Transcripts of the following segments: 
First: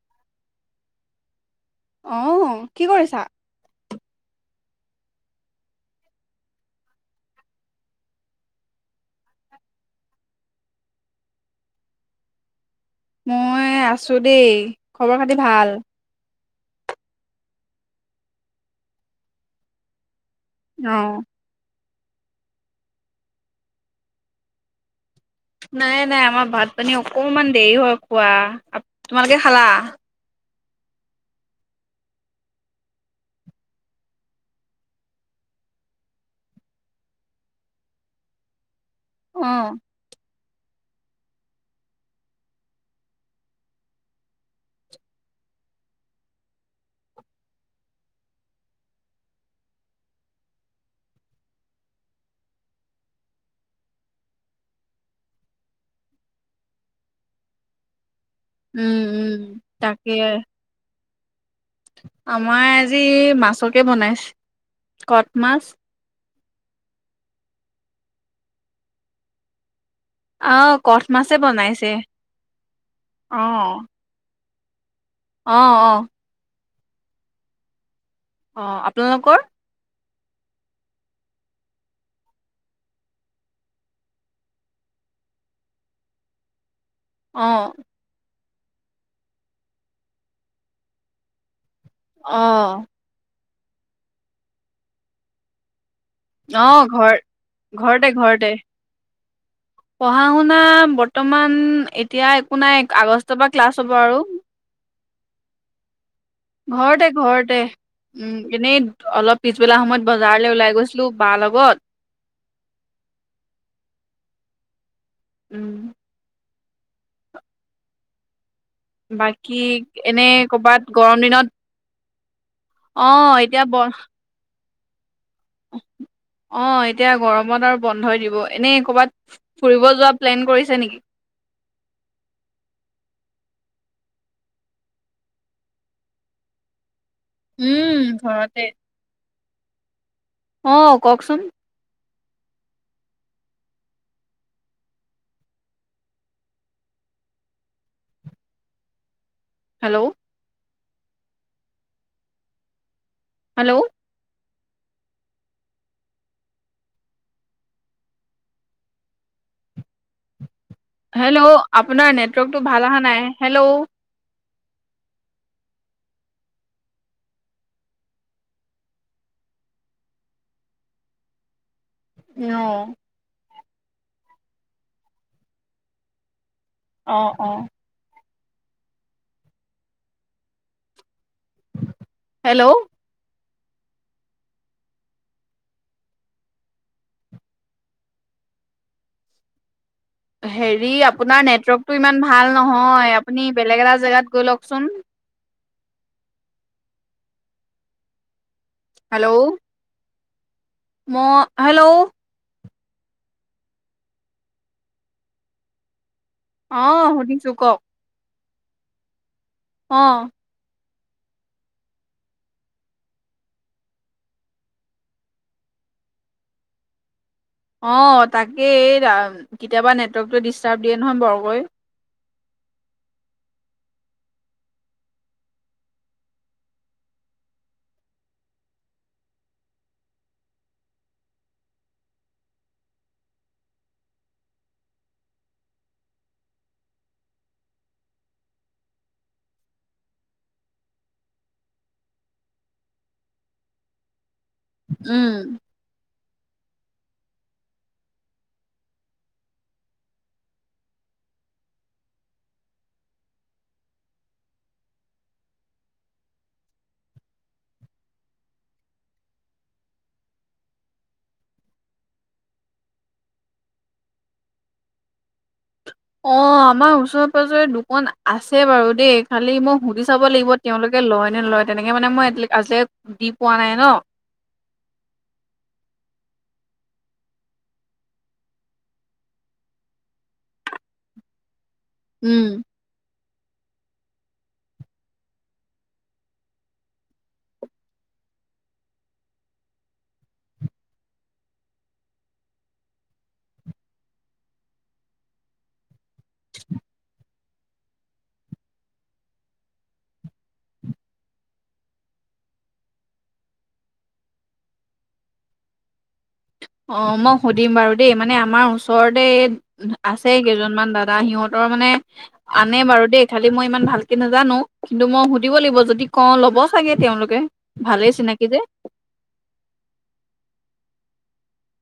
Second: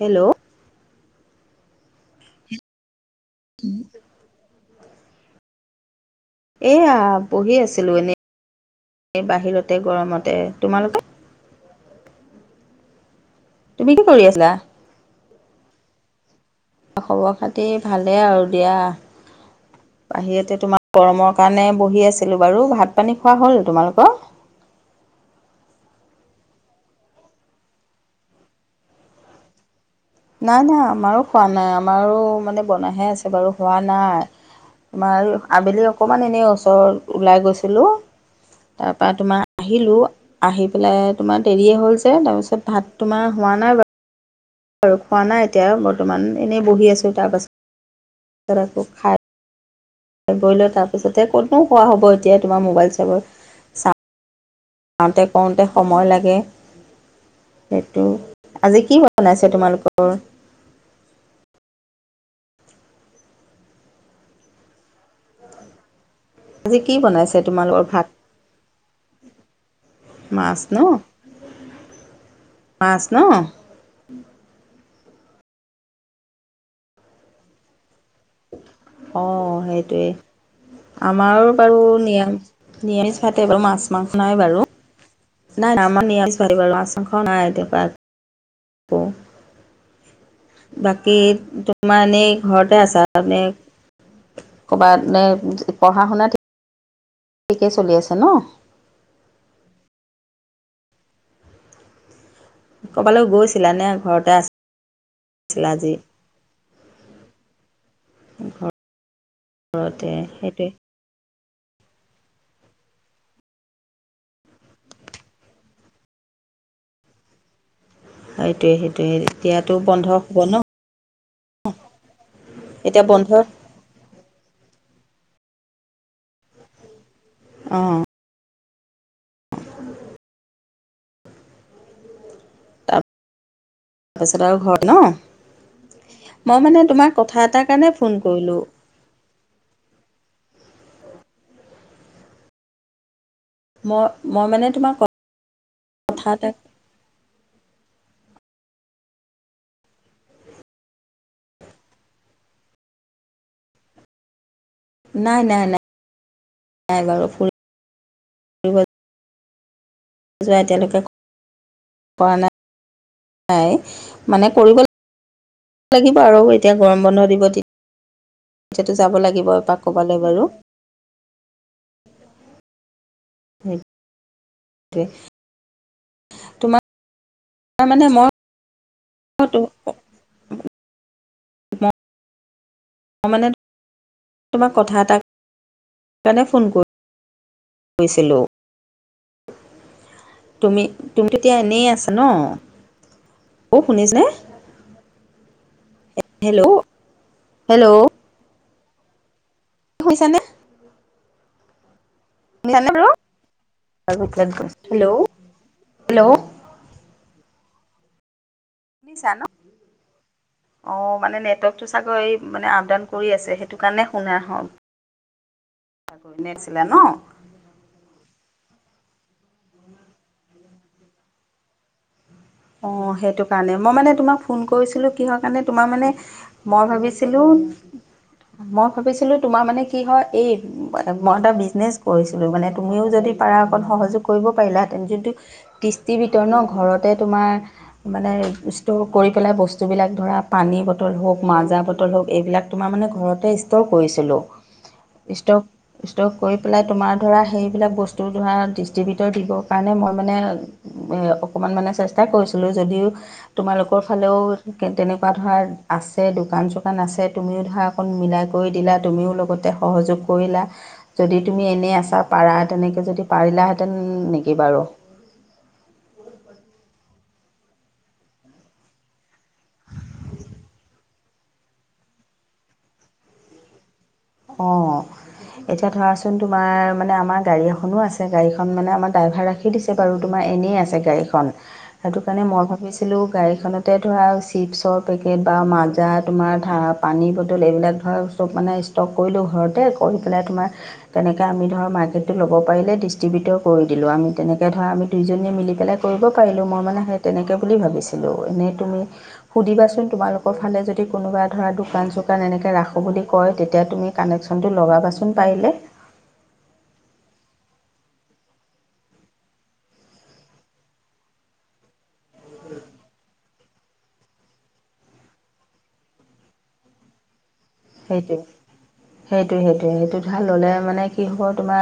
Hello আহ কি কৰিছা কিম এয়া পঢ়ি আছিলো এনেই এই বাহিৰতে গৰমতে। তোমালোকে? মই তুমি কি আছোঁ কৰি দেই আছিলা খবৰ খাতি ভাল খবৰ খাতি ভালেই আৰু দিয়া বাহিৰতে তোমাৰ অ গৰমৰ কাৰণে বহি আছিলো বাৰু ভাত পানী খোৱা হ'ল তোমালোকৰ নাই নাই আমাৰ ভাত পানী অকণমান দেৰি হয় খোৱা তোমালোকে খালা নাই নাই আমাৰো খোৱা নাই আমাৰো মানে বনাইহে আছে বাৰু হোৱা নাই তোমাৰ আবেলি অকমান এনেই ওচৰত ওলাই গৈছিলো তাৰ পৰা অ তোমাৰ উম আহিলোঁ আহি পেলাই তোমাৰ দেৰিয়ে হ'ল যে তাৰপিছত ভাত তোমাৰ হোৱা নাই বাৰু আৰু খোৱা নাই এতিয়া বৰ্তমান এনেই বহি আছোঁ তাৰ পাছত তাৰক খায় [unintelligible] কৰি লৈ তাৰপিছতে ক'তনো খোৱা হ'ব এতিয়া তোমাৰ মোবাইল চাব যাওঁতে কৰোতে সময় লাগে সেইটো আজি কি বনাইছে উম তোমালোকৰ তাকে আমাৰ আজি মাছকে বনাইছে কট মাছ আজি কি বনাইছে তোমালোকৰ ভাত মাছ আহ ন কঠ মাছে বনাইছে মাছ ন অ অ অ অ অ আপোনালোকৰ? সেইটোৱেই আমাৰো বাৰু নিৰা নিৰামিষ ভাতে বাৰু মাছ মাংস নাই বাৰু নাই নাই আমাৰ নিৰামিষ ভাতে মাছ মাংস অ নাই বাকী তোমাৰ এনেই অ ঘৰতে আছা মানে কৰ'বাত এ অ ঘৰ ঠিকেই চলি ঘৰতে আছে ন ঘৰতে পঢ়া শুনা বৰ্তমান এতিয়া একো নাই আগষ্টৰ পৰা ক্লাছ হ'ব আৰু শিলাজি ঘৰতে ঘৰতে উম এনেই অলপ পিছবেলা সময়ত ঘৰতে বজাৰলৈ সেইটোৱে ওলাই গৈছিলো বা লগত ক'ত উম হয় [unintelligible] বাকী এনে ক'বাত গৰম দিনত এতিয়া অ বন্ধ এতিয়া বৰ অ এতিয়া গৰমত আৰু অঁ বন্ধই দিব এনে কৰবাত ফুৰিব যোৱা প্লেন কৰিছে নেকি তাৰপিছত আৰু ঘৰত ন মই মানে তোমাক কথা এটা কাৰণে উম ফোন কৰিলো আহ কওকচোন মই মই মানে তোমাক কথা এটা হেল্ল' হেল্ল' নাই নাই নাই নাই বাৰু যোৱা এতিয়ালোকে হেল্ল' আপোনাৰ কৰা নাই নেটৱৰ্কটো ভাল অহা নাই হেল্ল' নাই অ মানে কৰিব লাগিব আৰু এতিয়া গৰম বন্ধ দিব এতিয়াতো যাব লাগিব এপাক ক'বালৈ বাৰু আহ সেইটোৱে অ অ তোমাৰ মানে মই [unintelligible] হেল্ল' মানে তোমাক কথা এটা সকাৰণে ফোন কৰিছিলোঁ। তুমি হেৰি তুমিতো আপোনাৰ এতিয়া এনেই নেটৱৰ্কতটো আছা ইমান ন ভাল নহয় আপুনি অ বেলেগ এটা শুনিছেনে জেগাত গৈ লওকচোন। হেল্ল' হেল্ল' হেল্ল' হৈছে নে ম হেল্ল' হেল্ল' হেল্ল' অ সুধিছো কক। শুনিছা ন। অ অঁ মানে নেটৱৰ্কটো চাগৈ এই মানে আপ ডাউন কৰি আছে সেইটো কাৰণে শুনা হ। কৰি নছিলে ন। অঁ তাকেই কেতিয়াবা নেটৱৰ্কটো ডিষ্টাৰ্ব দিয়ে নহয় বৰকৈ। অ সেইটো কাৰণে মই মানে তোমাক ফোন কৰিছিলো কিহৰ কাৰণে তোমাৰ মানে মই ভাবিছিলো উম মই ভাবিছিলো তোমাৰ মানে কি হয় এই মই এটা বিজনেচ কৰিছিলো মানে তুমিও যদি পাৰা অকণ সহযোগ কৰিব পাৰিলাহেঁতেন যোনটো কৃস্তি বিতৰণ ঘৰতে তোমাৰ মানে ষ্টৰ কৰি পিলাই বস্তুবিলাক ধৰা পানীৰ বটল হওক মাজাৰ বটল হওক এইবিলাক তোমাৰ মানে ঘৰতে ষ্টৰ কৰিছিলো উম। ষ্টক কৰি পেলাই তোমাৰ ধৰা সেইবিলাক বস্তু ধৰা ডিষ্ট্ৰিবিউটৰ দিবৰ কাৰণে মই মানে এ অকনমান মানে কৰিছিলো যদিও তোমালোকৰ ফালেও তেনেকুৱা ধৰা আছে দোকান চোকান আছে। আছে তুমিও ধৰা মিলাই কৰি দিলা তুমিও লগতে সহযোগ কৰিলা যদি তুমি এনেই আছ পাৰা তেনেকে যদি পাৰিলে হেঁতেন নেকি বাৰু? অ, আমাৰ ওচৰে-পাজৰে দোকান আছে বাৰু দেই খালি মই সুধি চাব লাগিব। তেওঁলোকে, লয় নে নলয়। তেনেকে মানে মই আজি দি পোৱা নাই ন? অ। এতিয়া ধৰাচোন তোমাৰ মানে আমাৰ গাড়ী এখনো আছে। গাড়ীখন মানে আমাৰ ড্ৰাইভাৰ ৰাখি দিছে বাৰু তোমাৰ এনেই আছে গাড়ীখন সেইটো কাৰণে উম মই ভাবিছিলোঁ। গাড়ীখনতে ধৰা চিপছৰ পেকেট বা মাজা তোমাৰ পানীৰ বটল এইবিলাক ধৰা সপ মানে ষ্টক কৰিলোঁ ঘৰতে কৰি পেলাই তোমাৰ তেনেকৈ আমি ধৰক মাৰ্কেটটো ল'ব পাৰিলে ডিষ্ট্ৰিবিউটৰ কৰি দিওঁ। আমি তেনেকে ধৰা আমি দুইজনী মিলি পেলাই কৰিব পাৰিলো। মই মানে সেই তেনেকৈ বুলি ভাবিছিলোঁ। এনেই তুমি সুধিবাচোন তোমালোকৰ ফালে যদি কোনোবা ধৰা দোকান এনেকে ৰাখো বুলি কয় তেতিয়া তুমি কানেকনটো লগাবাচোন পাৰিলে। অ, মই সুধিম বাৰু দেই মানে আমাৰ ওচৰতে আছে কেইজনমান দাদা সিহঁতৰ মানে আনে বাৰু দেই, খালি মই ইমান ভালকে নাজানো। কিন্তু, মই সুধিব লাগিব যদি কওঁ ল'ব চাগে। তেওঁলোকে। ভালেই সেইটোৱে চিনাকি যে সেইটোয়ে, সেইটোয়ে সেইটো ভাল হলে মানে কি হ'ব? তোমাৰ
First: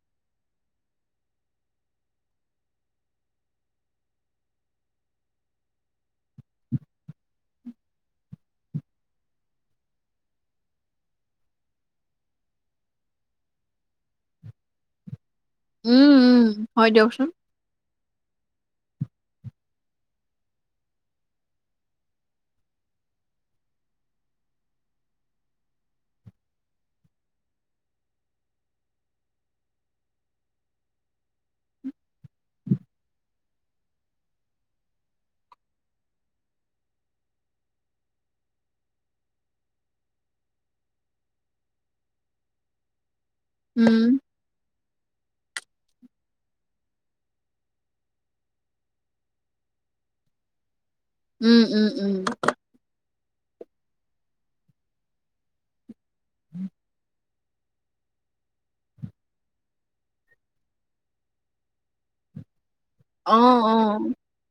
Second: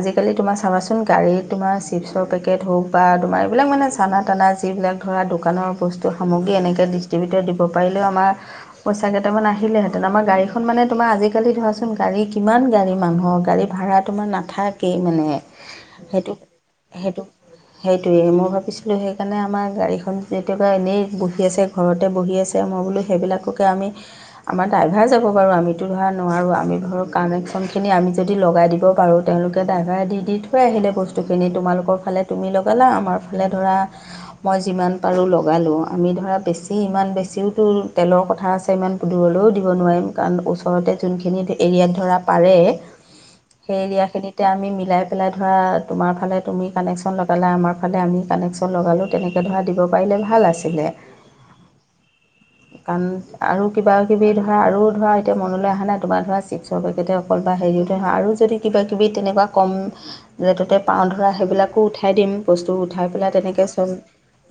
আজিকালি তোমাৰ চাবাচোন গাড়ীত তোমাৰ চিপছৰ পেকেট হওক বা তোমাৰ এইবিলাক মানে চানা টানা যিবিলাক ধৰা দোকানৰ বস্তু সামগ্ৰী এনেকে ডিষ্ট্ৰিবিউটৰ দিব পাৰিলেও আমাৰ পইছা কেইামান আহিলে হেতেন। গাড়ীখন মানে তোমাৰ আজিকালি ধৰাচোন গাড়ী কিমান গাড়ী মানুহৰ গাড়ী ভড়া তোমাৰ নাথাকেই মানে। উম, সেইটো উম, হয় সেইটো দিয়কচোন। সেইটোৱেই মই ভাবিছিলোঁ সেইকাৰণে আমাৰ গাড়ীখন কেতিয়াবা এনেই বহি আছে ঘৰতে বহি আছে মই [unintelligible] ডাইভাৰ যাব বাৰু আমিতো ধৰা নোৱাৰোঁ। আমি ধৰক কানেকশ্যনখিনি আমি যদি লগ দিব পাৰোঁ তেওঁলোকে ড্ৰাইভাৰ দি, দি থৈ আহিলে বস্তুখিনি তোমালোকৰ ফালে তুমি লগালা আমাৰ ফালে ধৰা মই যিমান লগালো লগালো আমি ধৰা বেছি ইমান বেছিও তেলৰ কথা আছে ইমান দ য এ [unintelligible] সেই উম, এৰিয়া খিনিতে আমি মিলাই পেলাই ধৰা তোমাৰ ফালে তুমি কানেকশ্যন লগালা আমাৰ ফালে আমি কানেকশ্যন লগালোঁ তেনেকৈ ধৰা দিব পাৰিলে ভাল। ভাল আছিলে। উম, উম, উম। কাৰণ আৰু কিবা-কিবি ধৰা আৰু ধৰা এতিয়া মনলৈ অহা নাই তোমাৰ ধৰা চিপছৰ পেকেটে হে আৰু যদি কিবা- কিবি তেনেকুৱা কম ৰেট তে পাওঁ ধৰা সেইবিলাকো উঠাই দিম। বস্তু উঠাই পেলাই অ', তেনেকে চোন অ',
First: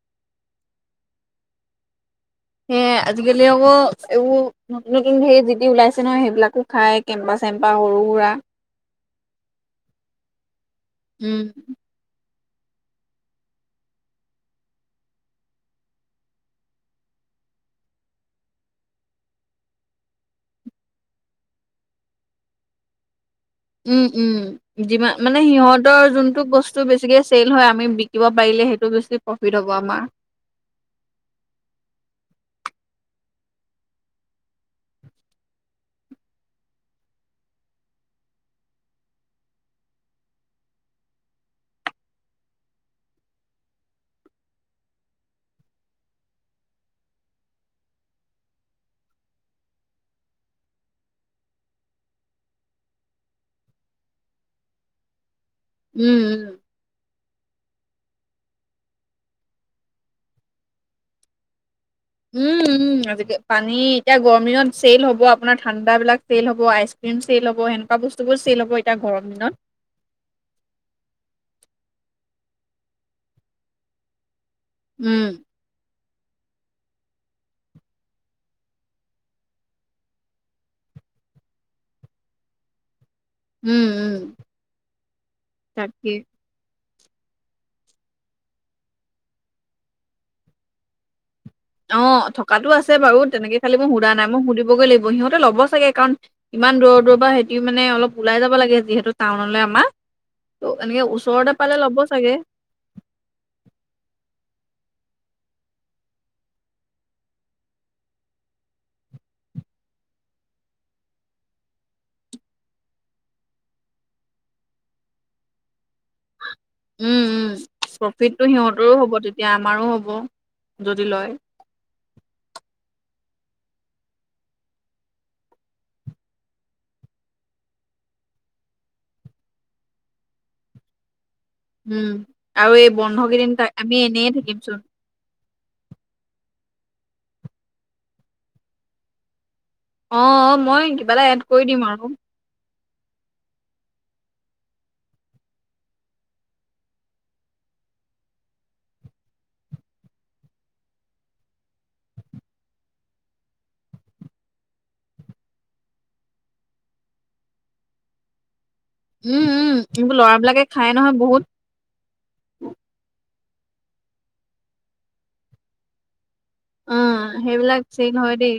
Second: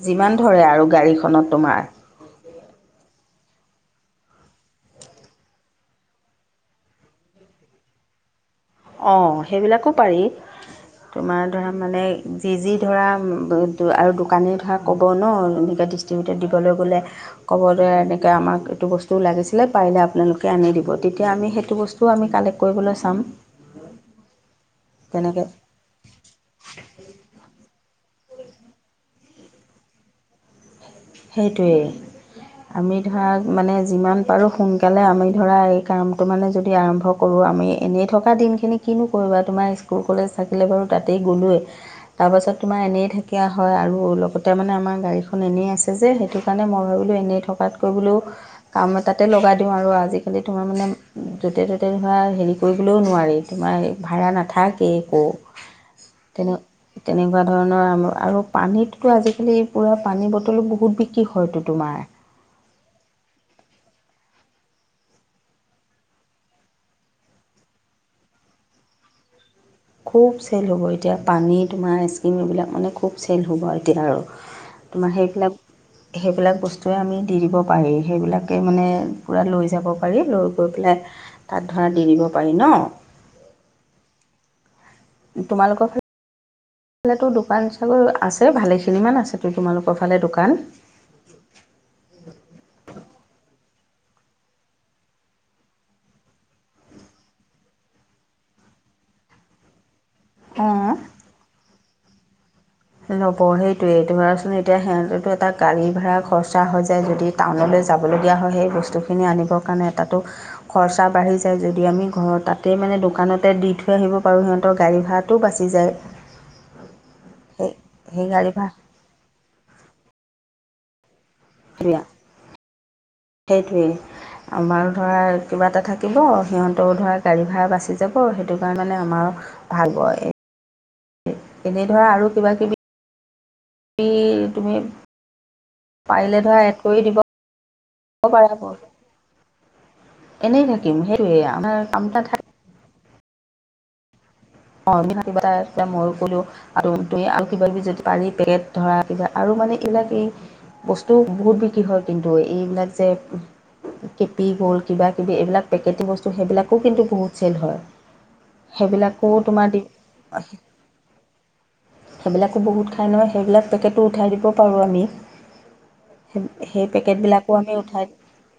যিমান ধৰে আৰু গাড়ীখনত তোমাৰ। সেয়েহে আজিকালি আকৌ এইবোৰ নতুন নতুন হেৰি যি তি ওলাইছে ন সেইবিলাকো খাই। কেম্পাচ, চেম্পা সৰু-সুৰা। অঁ, সেইবিলাকো পাৰি উম, তোমাৰ ধৰা মানে যি, যি ধৰা আৰু দোকানী ধৰা ক'ব ন এনেকৈ ডিষ্ট্ৰিবিউটত দিবলৈ গ'লে। ক'ব দ এনেকে আমাক এইটো বস্তু লাগিছিলে পাৰিলে আপোনালোকে আনি দিব। তেতিয়া আমি সেইটো বস্তু আমি কালেক্ট কৰিবলৈ চাম। উম, উম, যিমান মানে তেনেকৈ সিহঁতৰ যোনতটো বস্তু বেছিকে চেল হয়। আমি বিকিব পাৰিলে সেইটো বেছি প্ৰফিট হ'ব আমাৰ। সেইটোৱেই। আমি ধৰা মানে যিমান পাৰো সোনকালে আমি ধৰা এই কামটো মানে যদি আৰম্ভ কৰোঁ। আমি এনেই থকা দিনখিনি কিনো কৰিবা তোমাৰ স্কুল কলেজ থাকিলে বাৰু তাতেই গ'লোৱৱেই। তাৰ পাছত তোমাৰ এনেই থাকিয়া হয় আৰু লগতে মানে আমাৰ গাড়ীখন এনেই আছে। সেইটো কাৰণে মই ভাবো এনেই থকাত কৈ বোলো কাম এটাতে লগাই দিওঁ আৰু আজি কালি তোমাৰ য'তে-ত'তে ধোৰা হেৰি কৰিবলৈও নোৱাৰি। তোমাৰ ভাড়া নাথাকে একো। উম, তেনে তেনেকুৱা ধৰণৰ। আৰু পানীততো আজিকালি পূৰা পানী বটলো বহুত বিক্ৰী হয়তো তোমাৰ। উম উম আজিকাল পানী এতিয়া গৰমদিনত চেল হব আপোনাৰ ঠাণ্ডা বিলাক চেইল হ'ব আইচ ক্ৰীম। চল হ'ব সনেকুৱা বস্তুবোৰ চেল হ'ব এতিয়া গৰম দিন খুব চেল হ'ব এতিয়া পানী তোমাৰ আইচক্ৰীম এইবিলাক মানে খুব চেল হ'ব এতিয়া আৰু তোমাৰ উম, সেইবিলাক সেইবিলাক বস্তুৱে আমি দি দিব পাৰি সেইবিলাকে মানে পুৰা লৈ যাব পাৰি লৈ গৈ পেলাই। তাত ধৰা দি দিব পাৰি ন। উম উম। তোমালোকৰ। তাকে। ফালেতো দোকান চাগৈ আছে ভালেখিনিমান আছেতো তোমালোকৰ ফালে দোকান অ থকাতটো আছে বাৰু তেনেকে খালি মই সুধা নাই মই সুধিবগ লাগ সহতে লব চাগে কাৰণ ইমান দূৰ দূৰ সহতি মে অলপ ওলাই াই যাব লাগে যিহেতু টাউনলৈ আমাৰ ত অঁ এনেকে ওচৰতে পালে ল'ব চাগে। লব সেইটোয়েইটো বচোন এতিয়া সিহঁততো এটা গাড়ী ভড়া খৰচা হৈ যায় যদি টাউনলৈ। যাব লগীয়া হয় সেই বস্তু খিনি আনিব কাৰণে এটা টো খৰচা বাঢ়ি যায় যদি আমি ঘৰ তাতে মানে দোকানতে দি থৈ আহিব পাৰোঁ সিহঁতৰ গা়ৰি ভৰাটো বাচি যায় সেই সেই গাড়ী প্ৰফিটটো ভাড়া সিহঁতৰো হ'ব তেতিয়া আমাৰো হ'ব যদি লয় [unintelligible] সেইটোৱে। আমাৰ ধৰা কিবা এটা থাকিব সিহঁতেও ধৰা গাড়ী ভাড়া বাচি যাব সেইটো কাৰণে আমাৰ ভাল বয়। এনেই ধৰা উম, আৰু কিবা কিবি এই বন্ধ কেইদিন তাক আমি এনেয়ে [unintelligible] তুমি। থাকিমচোন পাৰিলে ধৰা এড কৰি দিব পাৰে। অ', অ', এনেই মই থাকিম কিবা এটা এড সেইটোয়ে কৰি দিম আমাৰ আৰু কাম এ থাক অ কিবা এটা মইো কলো আৰু ত আৰু কিব কিবি যদি পাৰি পেকেট ধৰা কিবা আৰু মানে এইবিলাক এই বস্তু বহুত বিক্ৰী হয় কিন্তু এইবিলাক যে। কেপি গ'লড কিব কিবি এইবিলাক পেকেটি বস্তু সেইবিলাকো কিন্তু বহুত চেল হয়। সেইবিলাক ঢৌ উম, তোমাৰ উম, দি এইবোৰ [unintelligible] ল'ৰাবিলাকে খাই নহয় বহুত সেইবিলাকো বহুত খাই নহয়। সেইবিলাক পেকেটোটো উঠাই দিব পাৰোঁ আমি। সেই সেই অ', পেকেটবিলাকো আমি সেইবিলাক উঠাই। চেল হয় দেই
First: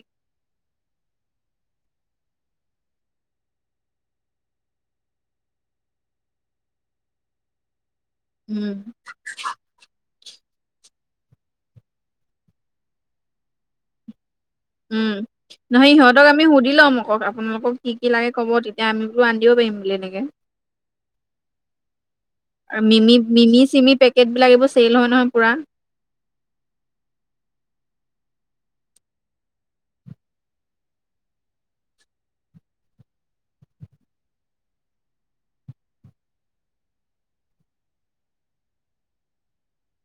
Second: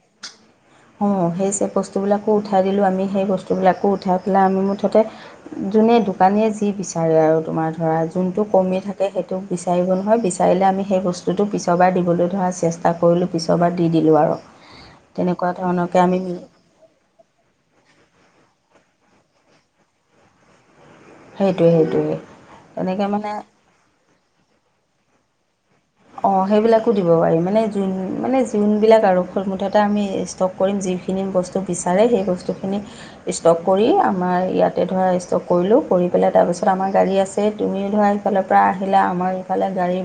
অঁ সেই চ বস্তুবিলাকো উঠাই দিলোঁ আমি সেই বস্তুবিলাকো উঠাই পেলাই আমি মুঠতে যোনে দোকানীয়ে যি বিচাৰে আৰু তোমাৰ ধৰা যোনতটো উম। কমি থাকে সেইটোোক বিচাৰিব নহয় বিচাৰে। চাৰিলে আমি সেই বস্তুটো পিছৰবাৰ দিবলৈ ধৰা চেষ্টা কৰিলোঁ পিছৰবাৰ দি দিলোঁ আৰু উম তেনেকুৱা নহয় ধৰণৰকৈ সিহঁতক আমি সুধি লম আকক আপোনালোকক কি কি লাগে। ক'ব তেতিয়া আম বো আনধিব পাৰিম বুলি এনেকে। সেইটোৱে সেইটোয়ে। আৰু মিমি মিমি চিমি পেকেট বিলাক এইবোৰ চেল হয় নহয় পুৰা। অ সেইবিলাকো দিব পাৰি মানে যোন মানে যোনবিলাক আৰু মুঠটা আমি ষ্টক কৰিম। যিখিনি বস্তু বিচাৰে সেই বস্তু খিনি ষ্টক কৰি আমাৰ ইয়াতে ধৰা ষ্টক কৰিলোঁ। কৰি পেলাই তাৰপিছত আমাৰ গাড়ী আছে তুমিও ধৰা ইফালৰ পৰা আহিলা আমাৰ ইফালে গাড়ী।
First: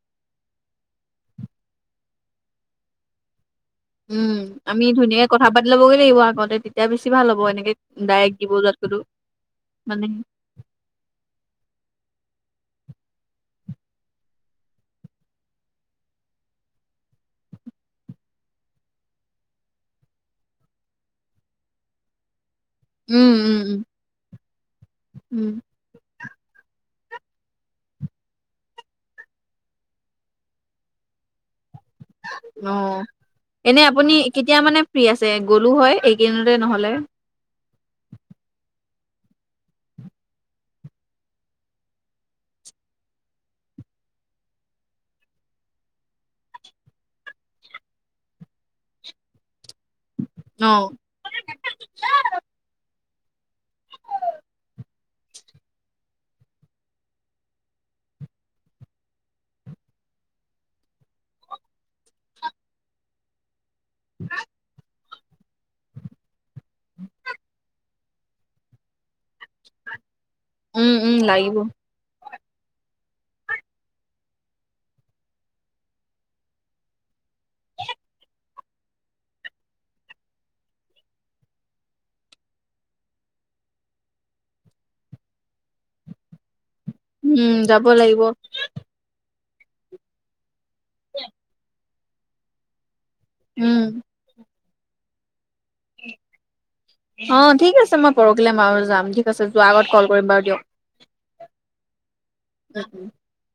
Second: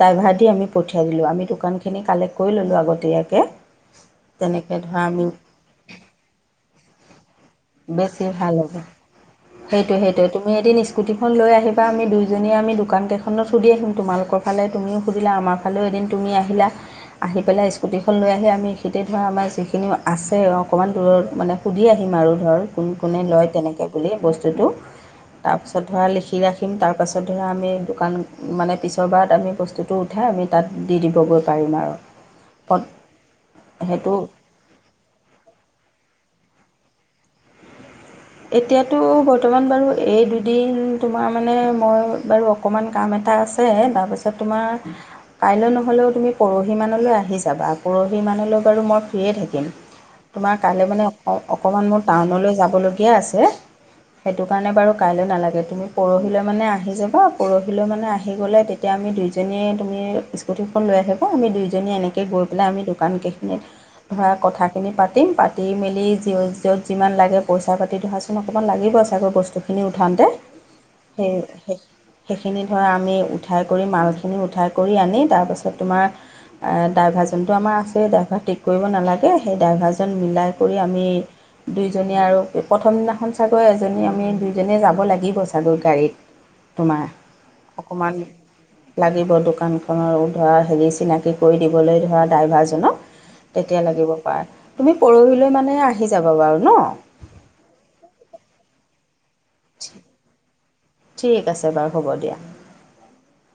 ড্ৰাইভাৰ দি আমি পঠিয়াই দিলোঁ আমি দোকানখিনি কালেক্ট কৰি ল'লোঁ আগতীয়াকৈ উম তেনেকৈ আমি ধৰা ধুনীয়াকে কথা পাতি ল'বগৈ লাগিব আগতে তেতিয়া বেছি ভাল হ'ব। এনেকে বেছি ডাইৰেক্ট দিব ভাল হ'ব যোৱাতকৈতো সেইটোে মানে সেইটোে তুমি এদিন স্কুটিখন লৈ আহিবা আমি দুই দুজনীয়ে আমি দোকান কেইখনত সুধি আহিম তোমালোকৰ ফালে তুমিও সুধিলা আমাৰ ফালেও এদিন তুমি আহিলা আহি পেলাই স্কুটিখন লৈ আহি আমি খতি ধৰা আমাৰ যিখিনিও আছে অকণমান দূৰত মানে সুধি আহিম আৰু। ধৰ কোন কোন উম লয় উম উম তেনেকে বুলি বস্তুটো উম তাৰ পাছত ধৰা লিখি ৰাখিম তাৰ পাছৰ তাৰপছত ধৰা আমি দোকান মানে পিছৰবাৰত আমি বস্তুটো উঠাই আমি তাত দি দিবগৈ পাৰিম আৰু অ পত- এনে আপুনি সেইটো কেতিয়া মানে ফ্ৰ্ৰী আছে গ'লো হয়। গনৰে নহ'লে এতিয়াতো বৰ্তমান বাৰু এই দুদিন তোমাৰ মানে মই বাৰু অকণমান কাম এটা। এটা আছে তাৰপিছত তোমাৰ কাইলৈ নহ'লেও তুমি পৰহি মলৈ আহি যাবা পৰহি মনলৈ বাৰু মই ফ্ৰী থাকিম তোমাক অ কৈলৈমানে অ অকমান মোৰ টাউনলৈ যাবলৈ। কিয়া আছে। সেইটো কাৰণে বাৰু কাইলৈ নালাগে তুমি পৰহিলৈ মানে আহি যাবা পৰহিলৈ মানে আহি গলে তেতিয়া। আমি দুইজনীয়ে তুমি স্কুটিখন লৈ আহিব আমি দুইজনীয়ে এনেকৈ গৈ পেলাই আমি দোকান কেইখিনিত। ধৰা কথাখিনি পাতিম পাতি মেলি যত যিমান লাগে পইচা। পাতি ধোৱাচোন অকণমান লাগিব চাগৈ বস্তুখিনি উঠাতে উম উম লাগিব সেই। সেইখিনি ধৰা আমি উঠাই কৰি মালখিনি উঠাই কৰি আনি তাৰপাছত তোমাৰ। ড্ৰাইভাৰজনটো আমাৰ আছেই ড্ৰাইভাৰ ঠিক কৰিব নালাগে সেই ড্ৰাইভাৰজন মিলাই কৰি আমি। দুইজনী আৰু। প্ৰথম দিনাখন চাগৈ এজনী আমি দুইজীয়ে যাব লাগিব চাগৈ গাড়ীত। তোমাৰ উম যাব অকণমান লাগিব লাগিব দোকানখনৰ উধৰা। হেৰি চিনাকি কৰি দিবলৈ ধৰা ড্ৰাইভাৰজনক উম তেতিয়া লাগিব পাৰে। তুমি পৰহিলৈ মানে আহি যাব বাৰু ন। অঁ ঠিক আছে মই পৰহিলৈম বাৰুা যাম ঠিক আছে যোৱাৰ আগত কল কৰিম বাৰু দিয়ক। ঠিক আছে বাৰু হ'ব দিয়া। [unintelligible]